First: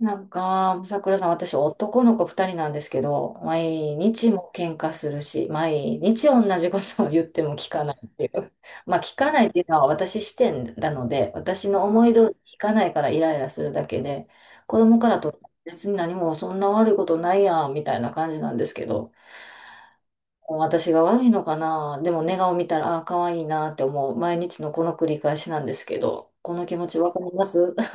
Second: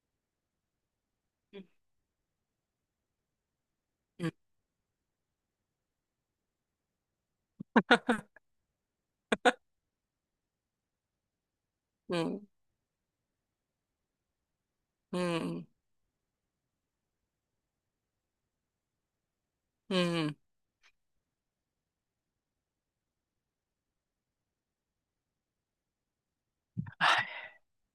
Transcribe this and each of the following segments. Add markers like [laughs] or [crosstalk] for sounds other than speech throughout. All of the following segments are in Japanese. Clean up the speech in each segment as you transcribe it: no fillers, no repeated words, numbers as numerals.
なんか、桜さん、私、男の子二人なんですけど、毎う日ん。も喧嘩するし、毎日同じことを言っても聞かないってい [laughs] う。[laughs] まあ、聞かないっていうのは私視点なので、私の思いう通りにん。聞かないからイライラするだけで、子供かうらとん。別に何もそんな悪いことないやん、みたいな感じなんですけど、うん。私が悪いのかな、でも寝顔見たら、ああ、可愛いなって思う、毎日のこの繰り返しなんですけど、この気持ちはわかりい。ます。 [laughs]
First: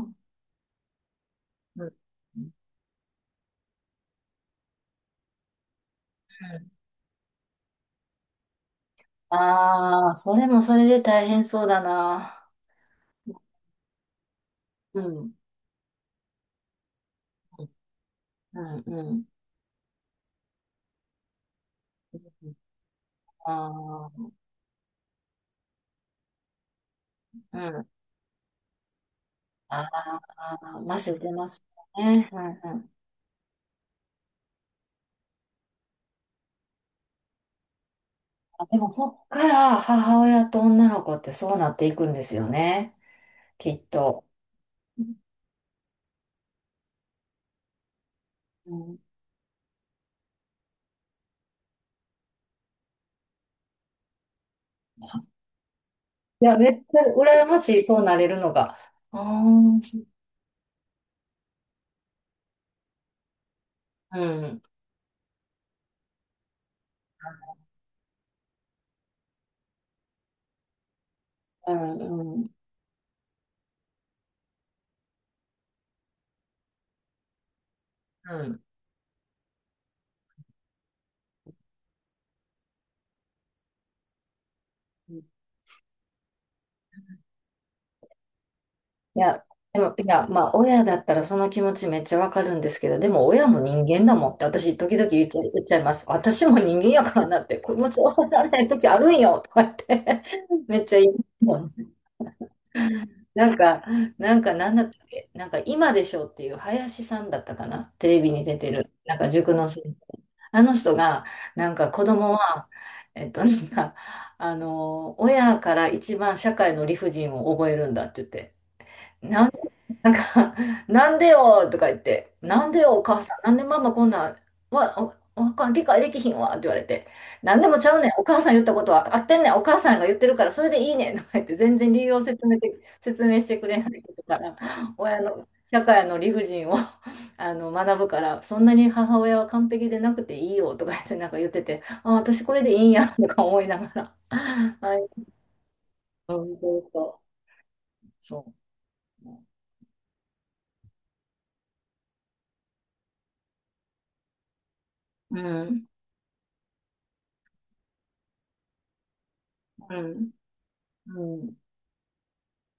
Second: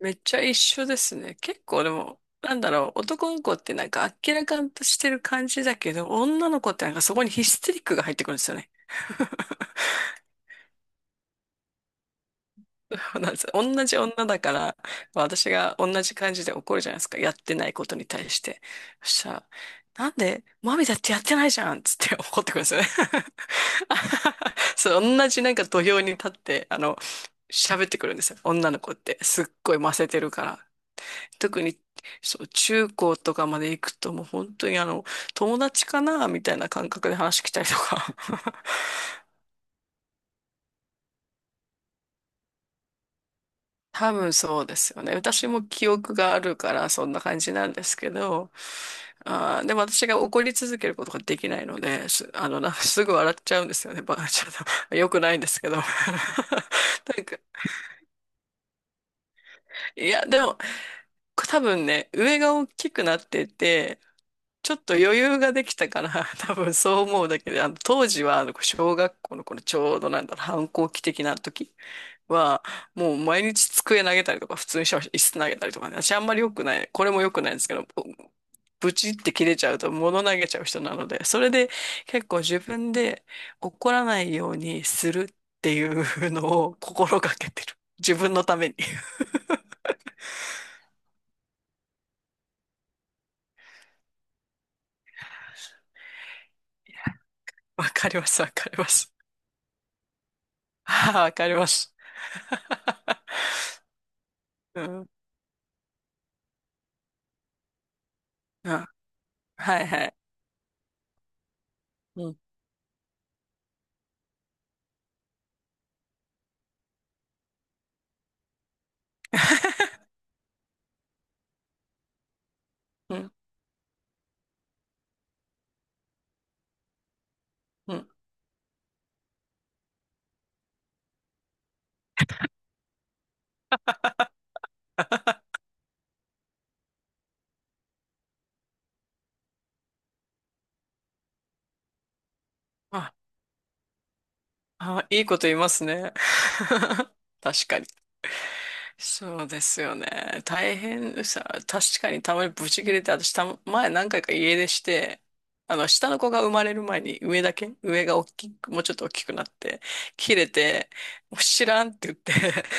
めっちゃ一緒ですね。結構でうも、なんだろう、男の子ってなんか明らかんとしてる感じだけど、女の子ん。ってなんかそこにヒステリックが入ってくるんですよね。[laughs] ああ、それもそれで大変そうだな。そうなんです。同じ女だから、うん、私が同じ感じで怒るじゃないですか。やってないことに対しうて。ん、うそしん。たら、なんで、マミだってやってないじゃんっつって怒ってくるんですよね。ああ、[laughs] そう、同じなんか土俵に立って、あの、う喋ん。ってくるんですよ。女の子って。すっごいあませてるから。あ、ませてま特すに、ね。うそう、んう中ん。高とかまで行くともう本当にあの、友達かなみたいな感覚で話来たりとか。あ、でもそっから母親と女の子ってそうなっていくんですよね、きっ [laughs] 多と。分そうですよね。私も記憶があるからそんな感じなんですけど、うん。あー、でも私が怒り続けることができないので、あの、すぐ笑っちゃうんですよね。ちょっと、[laughs] 良くないんですけど。[laughs] なんいや、めっちゃ羨まか、しい、そうなれるのが。ああ、うん、ういや、でも、多分ね、上が大きくなってて、ん、ちょっと余裕ができたから、[laughs] 多分そう思うだけで、あの、当時は、あの、小学校のこのちょうどなんだろう、反抗期的なう時ん、は、もう毎日机投げたりとか、普通にしてました。椅子投げたりとかね、私あんまり良くない、これも良くないんですけど、うん。ブチって切れちゃうと物投げちゃう人なので、それで結構自分で怒らないようにするっていうのを心がけてる。自分のために。いや、でも、いや、まあ、親だったらその気持ちめっちゃわかるんですけど、でも親も人間だもんって私、時々言っちゃいます。私も人間やからなって、子 [laughs] わ持ちかり抑まえらす、われないかり時まあるす。んよとか言って [laughs] めっちゃ言ああ、わかりまう。す。なんか、[laughs] なんか、なんうだったん、っけ、なんか、今でしょっていう林さんだったかな、テレビに出てあ、る、なんか塾のは先いはい。生。あの人が、なんか子う供ん、は、なんか、あの、親から一番社会の理不尽を覚えるんだって言って。ななん [laughs] か、[laughs] なんでよとか言って、なんでよおう母ん、さん、なんでママこんなん、わかん、理解できひんわって言われて、なんでもちうゃうねん。ん、お母さん言ったことは合ってんねん、お母さんが言ってるからそれでいいねんとか言って、全然理由を説明て、説明してくれないことから、親の、社会の理不尽を [laughs] あの学ぶから、そんなに母親は完璧でなくていいよとか言って、なんか言ってて、あ、私これでいいんやあ、とか思いながら。[laughs] はい、あ、いいこと言いますね。うん、そうそ [laughs] 確かに。う、そう。そうですよね。大変さ、確かにたまにブチ切れて、私たま、前何回か家出して、うあん、の、下の子が生まれる前に上だけ、上が大きく、もうちょっと大きくなって、うん、切れて、うもうん。知らんって言って、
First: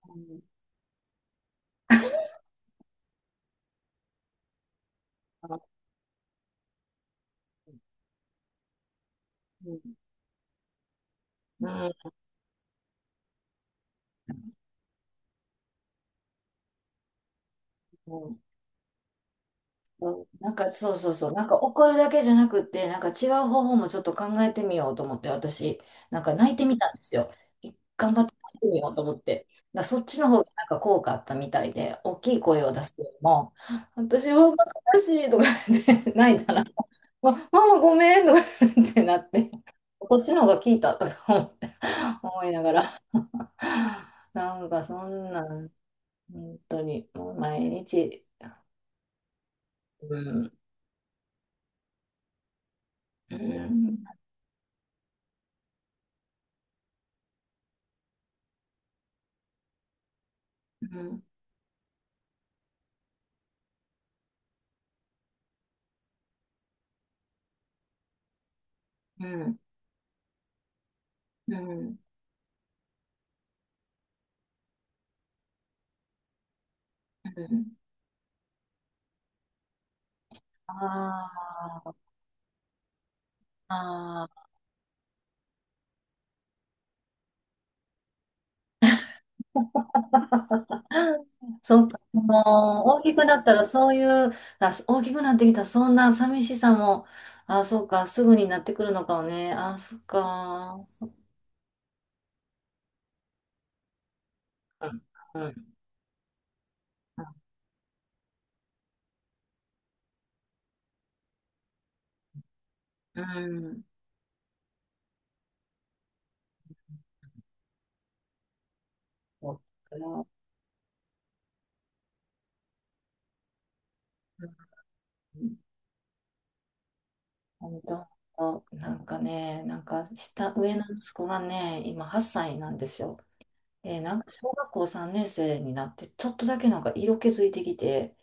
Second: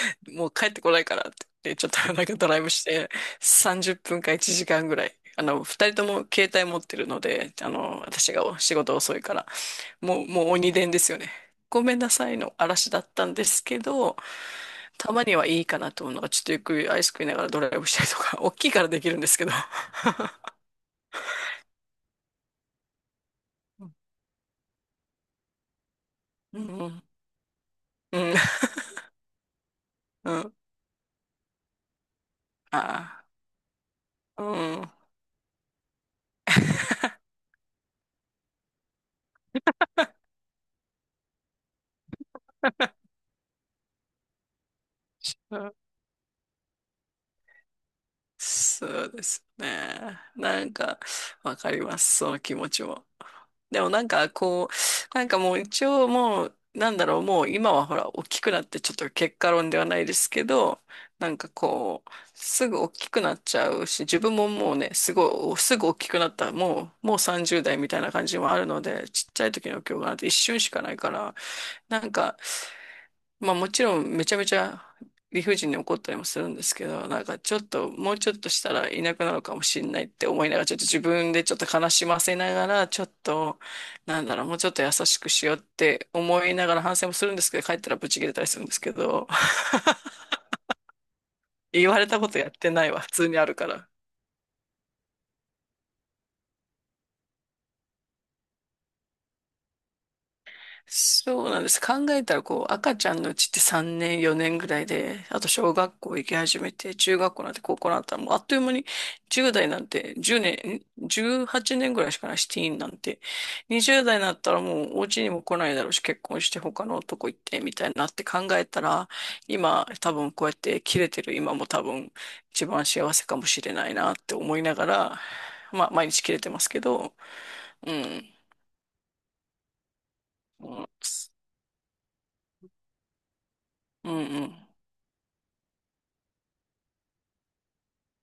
う [laughs] ん、もう帰ってこないからって言って、ちょっと [laughs] なんかドライブして、30分か1時間ぐらい。あの、二人とも携帯持ってるので、あうん、の、私が仕事遅いから、うん、もう鬼伝ですよね。ごめんなさいの嵐だったんですけど、たまにはいいかなと思うのが、ちょっとゆっくりアイス食いながらドライブしたりうとか、ん。 [laughs] 大きいからできるんですけど。なんかそうそうそう、なんか怒るだけじゃなくって、なんか違う方法もちょっと考えてみようと思って、私、なんか泣いうんてみうたんでん。すよ。頑う張ってん。泣いてみようと思って。だからそっち [laughs] のう方がん。なんか効果あったみたいで、大きい声を出すよりあも、私はあ。うん。悲しいとか言って泣いたら、ま、[laughs] ママごめんとか言ってなって、こっちの方が効いたとか思って思いながら、なんかそんなうんん。本当に、もう毎日。そうですうね。ん、なんか、わかります。その気持ちも。うでもん、なんか、こう、なんかもう一応もう、なんだろう、もう今はほら、大きくなってちょっと結果論ではないですけど、うん、なんかこう、すぐ大きくなっちゃうし、自分ももうね、すごい、すぐ大きくなった、もう30代みたいな感じもあるので、うちっちゃいん、時の記憶なんて一瞬しかないから、うん、なんか、まあもちろんめちゃめちゃ理不尽に怒ったりもするんですけど、なんかうちょっん。ともうちょっとしたらいなくなるかもしれないって思いながら、ちょっと自分でちょっと悲あしませながら、ちょっと、なあ、あんだろう、あ。もうちょっと優しくしようって思いながら反省もするんですけど、[laughs] 帰ったらブチ切れたりするんですけど、[laughs] そう言か、われたことやってもなういわ、大普きく通なにっあたるらから。そういう、あ、大きくなってきたらそんな寂しさも、あ、そうか、すぐになってくるのかもね。あ、そっか、そっそうなんです。考えたら、こう、赤ちゃんのうちって3年、4年ぐらいか。で、うあとん、小学校行き始めて、中学校なんて高校なんて、もうあっという間に、10代なんて1年、18年ぐらいしかないし、ティーンなんて。うん、うん。20代になったらもうお家にも来ないだろうし、結婚して他の男行って、みたいになって考えたら、そう今、多か。分こうやって切れてる今も多分一番幸せかもしれないなって思いながら、うん。まあ、毎日切れてますけど、本う当、ん。なんかね、なんかう上のん、息子がね、今8歳なんですよ。えーうん、なんかう小ん。学校3年生になって、ちょっとだけなんか色気づいてきて、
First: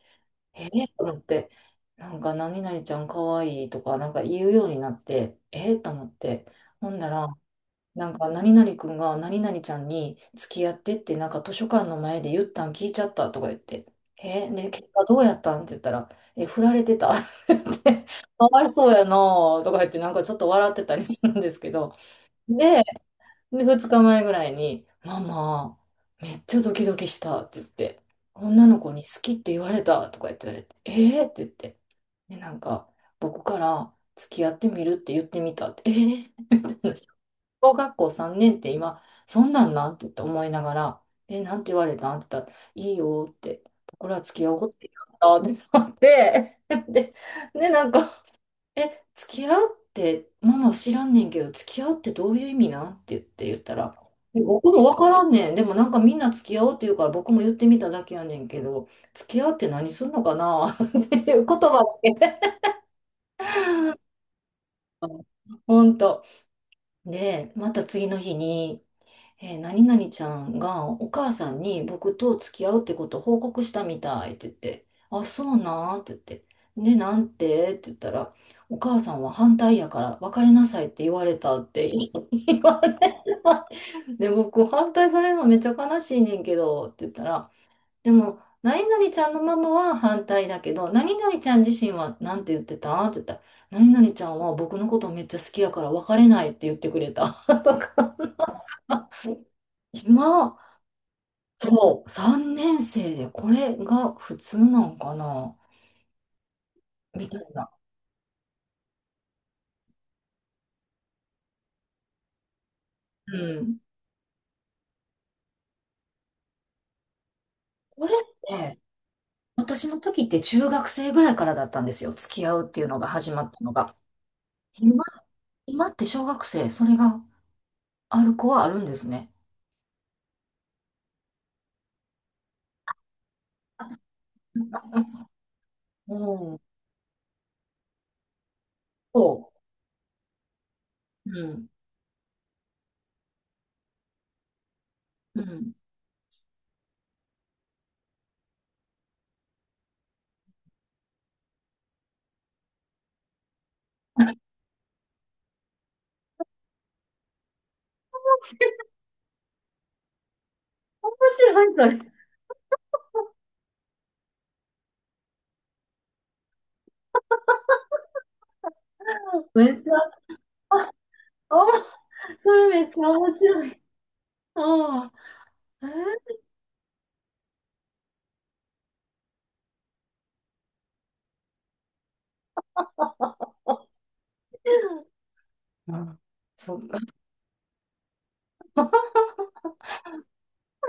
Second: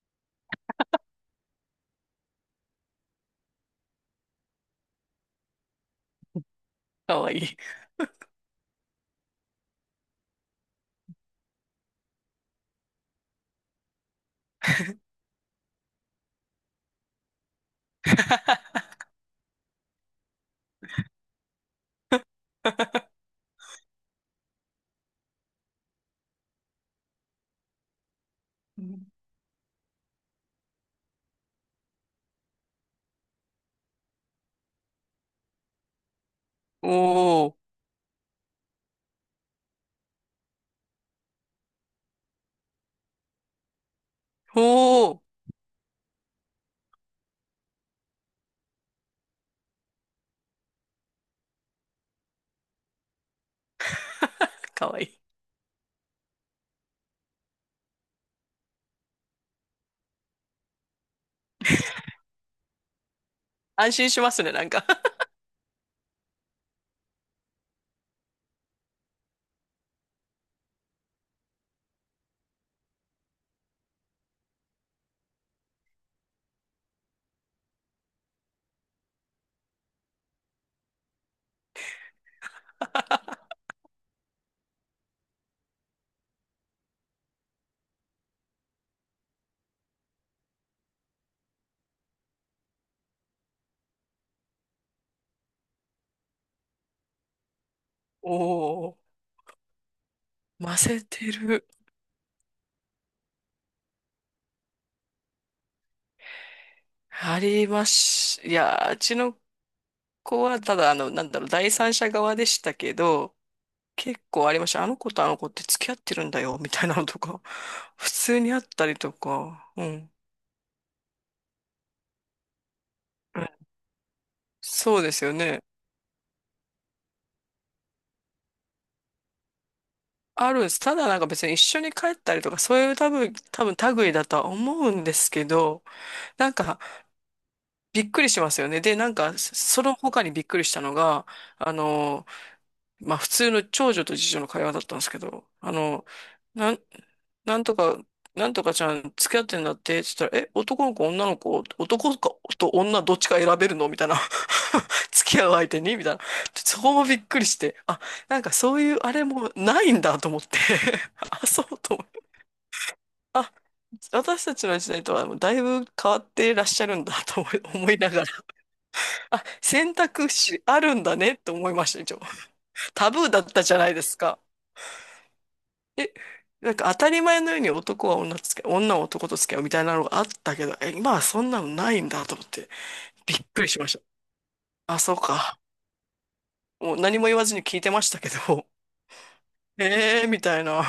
えー、と思って、なんか何々ちゃんかわいいとかなんか言うようになって、えー、と思って、ほんなから、わいい。なんか何々くんが何々ちゃんに付き合ってってなんか図書館の前で言ったん聞いちゃったとか言って、えー、で、結果どうやったんって言ったら、え振られてたって言って [laughs]、かわいそうやなとか言ってなんかちょっと笑ってたりするんですけど、で、で、二日前ぐらいに、ママ、めっちゃドキドキしたって言って、女のう子にん。好きって言われたとか言って言われて、えーって言って、で、なんか、僕から付き合ってみるって言ってみたって、えーってお話。お、小学校3年って今、そんなんなんって言って思いながら、え、なんて言われたんって言ったら、いいよって、僕ら付き合おうって言おお、ったってなって、[laughs] で、で、なんか、え、付き合うって、ママ知らんねんけど、付き合うってどういう意味なんって言ったら、え僕もかわわいからんい。ねん。でもなんかみんな付き合おうって言うから僕も言ってみただけやねんけど、付き合うって何するのかな [laughs] っていう言葉だけ。安心しますね、なんか。[laughs] ほんと。で、また次の日に、えー何々ちゃんがお母さんに僕と付き合うってことを報告したみたいって言って、あ、そうなんって言って、で、なんてって言ったら、お母さんは反対やから別れなさいって言われた。 [laughs] で、僕、反対されるのめっちゃ悲しいねんけど、って言ったら、でも、何々ちゃんのママは反対だけど、何々ちゃん自身はなんて言ってたって言ったら、何々ちゃんは僕のことめっちゃ好きやから別れないって言ってくれた。[laughs] とか、おお、今、ませてる。そう、3年生でこれが普通なんかなみたあいりな。まし、いや、うちの子はただ、あの、なんだろう、第三者側でしたけど、うん。結構ありました。あの子とあの子って付き合ってるんだよ、みたいなのとか、こ普れっ通にあって、たりとか、う私のん。時って中学生ぐらいからだったんですよ、付き合うっていうのが始うまん。ったのが。そう今、ですよね。今って小学生、それがある子はあるんですね。あるんです。ただなんか別に一緒に帰ったりとか、そういう多分、多分類だとは思うんですけど、うなんん。かびっくりしますよね。で、なんそか、その他にびっくりしたのが、う。うん。あの、まあ、普通の長女と次女の会話だったんですけうど、あん。の、なん、なんとか、なんとかちゃん付き合ってんだってって言ったら、え、男の子、女の子、男かと女どっちか選べるのみたいな。[laughs] 付き合う相手にみたいな。そこもびっくりして、あ、なんかそういうあれもないんだと思って、[laughs] 面あ、そう白とい、思そっれ。て。あ、私たちの時代とはもうだいぶ変わってらっしゃるんだと思いながら、あ、めっち選ゃ、択肢あるんだねってあ思いました、一応。それめっちゃタブー面だった白じゃい。ないですか。うん。え、えなんか当たり前のように男は女と付き合う、女は男と付き合うみたいなのがあったけど、え、今はそんなのないんだと思って、びっくりしました。あ、そうー、か。うん。そっもうか。何も言わずに聞いてましたけど、えー、みたいな。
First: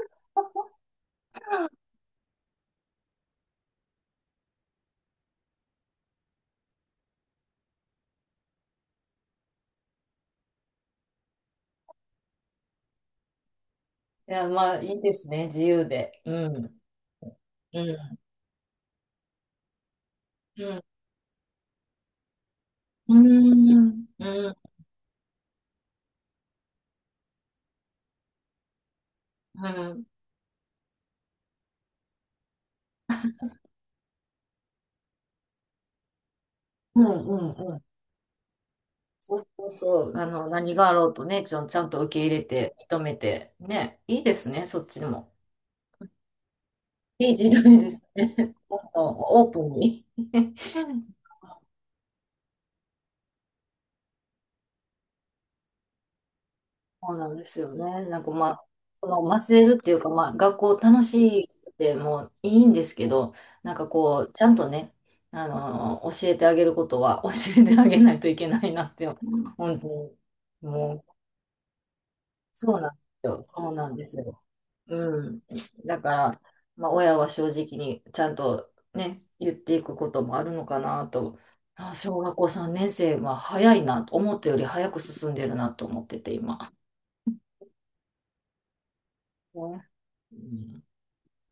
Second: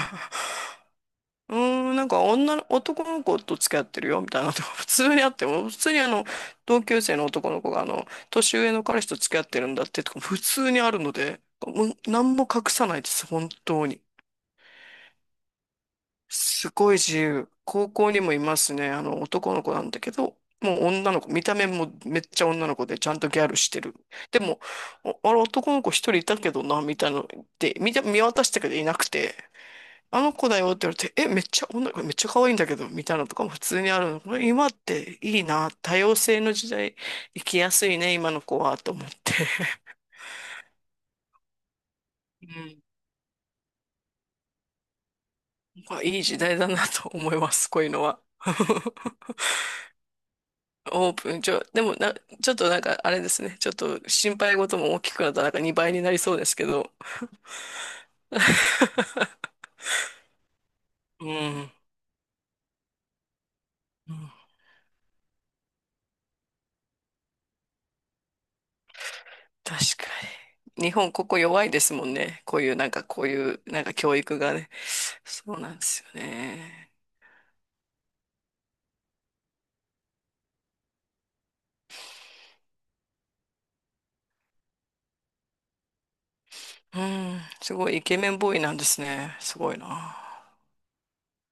うーん、なんか男の子と付き合ってるよみたいなとこ、普通にあっても、普通にあの、同級生の男の子があの、年上の彼氏と付き合ってるんだってとか、普通にあるので、もう何も隠さないです、本当に。いや、まあ、いいですね、自由で。うすん。ごい自由。う高校ん。にもいますね、あの、男の子なんだけど、うもん。う女の子、見た目もめっちゃ女の子でちゃうんとギャルしてる。ん。でうん。も、あれ男の子一人いたけどな、みたいなので、見渡したけどいなくて、うん。あの子だよって言われて、え、めっちゃ女、これめっちゃ可愛いんだけど、みたいなのとかも普通にあるの。これ今っていいな、多様性の時代、うん。生きやうん。すいね、今の子は、と思って。そうそうそう。あの、何があろうとね、ちゃんと受け入れうて、ん、認めて。ね。いいですね、そっちも。まあいい時代だなとい思いい時ま代す、こういうのですね。は。[laughs] あ [laughs] のオープンに。オープン、でもな、ちょっとなんかあれですね、ちょっと心配事も大きくなったらなんか2倍になりそうですけど。そうなんですよね。なんかまあ、その忘 [laughs] れるっていうか、まあ、学校楽うしいっん、てもういいんですけど、なんかうこん。う、ちゃんとね、あの、教えてあげることは [laughs] 教えてあげないといけないなって、本確当かに、に。日もう、本ここ弱いですもんね。こういうそうななんんでかこすうよ。いうそうなんなかんで教す育よ。がね。うん。そうなんでだすかよら、まあ、ね。親は正直にちゃんとね、言っていくこともあるのかなと、あ、小学校3年生は早いなと、思ったより早く進んでるなと思ってて、今。うん、すごいイケメンボーイなんですね。すごいね。な。うん。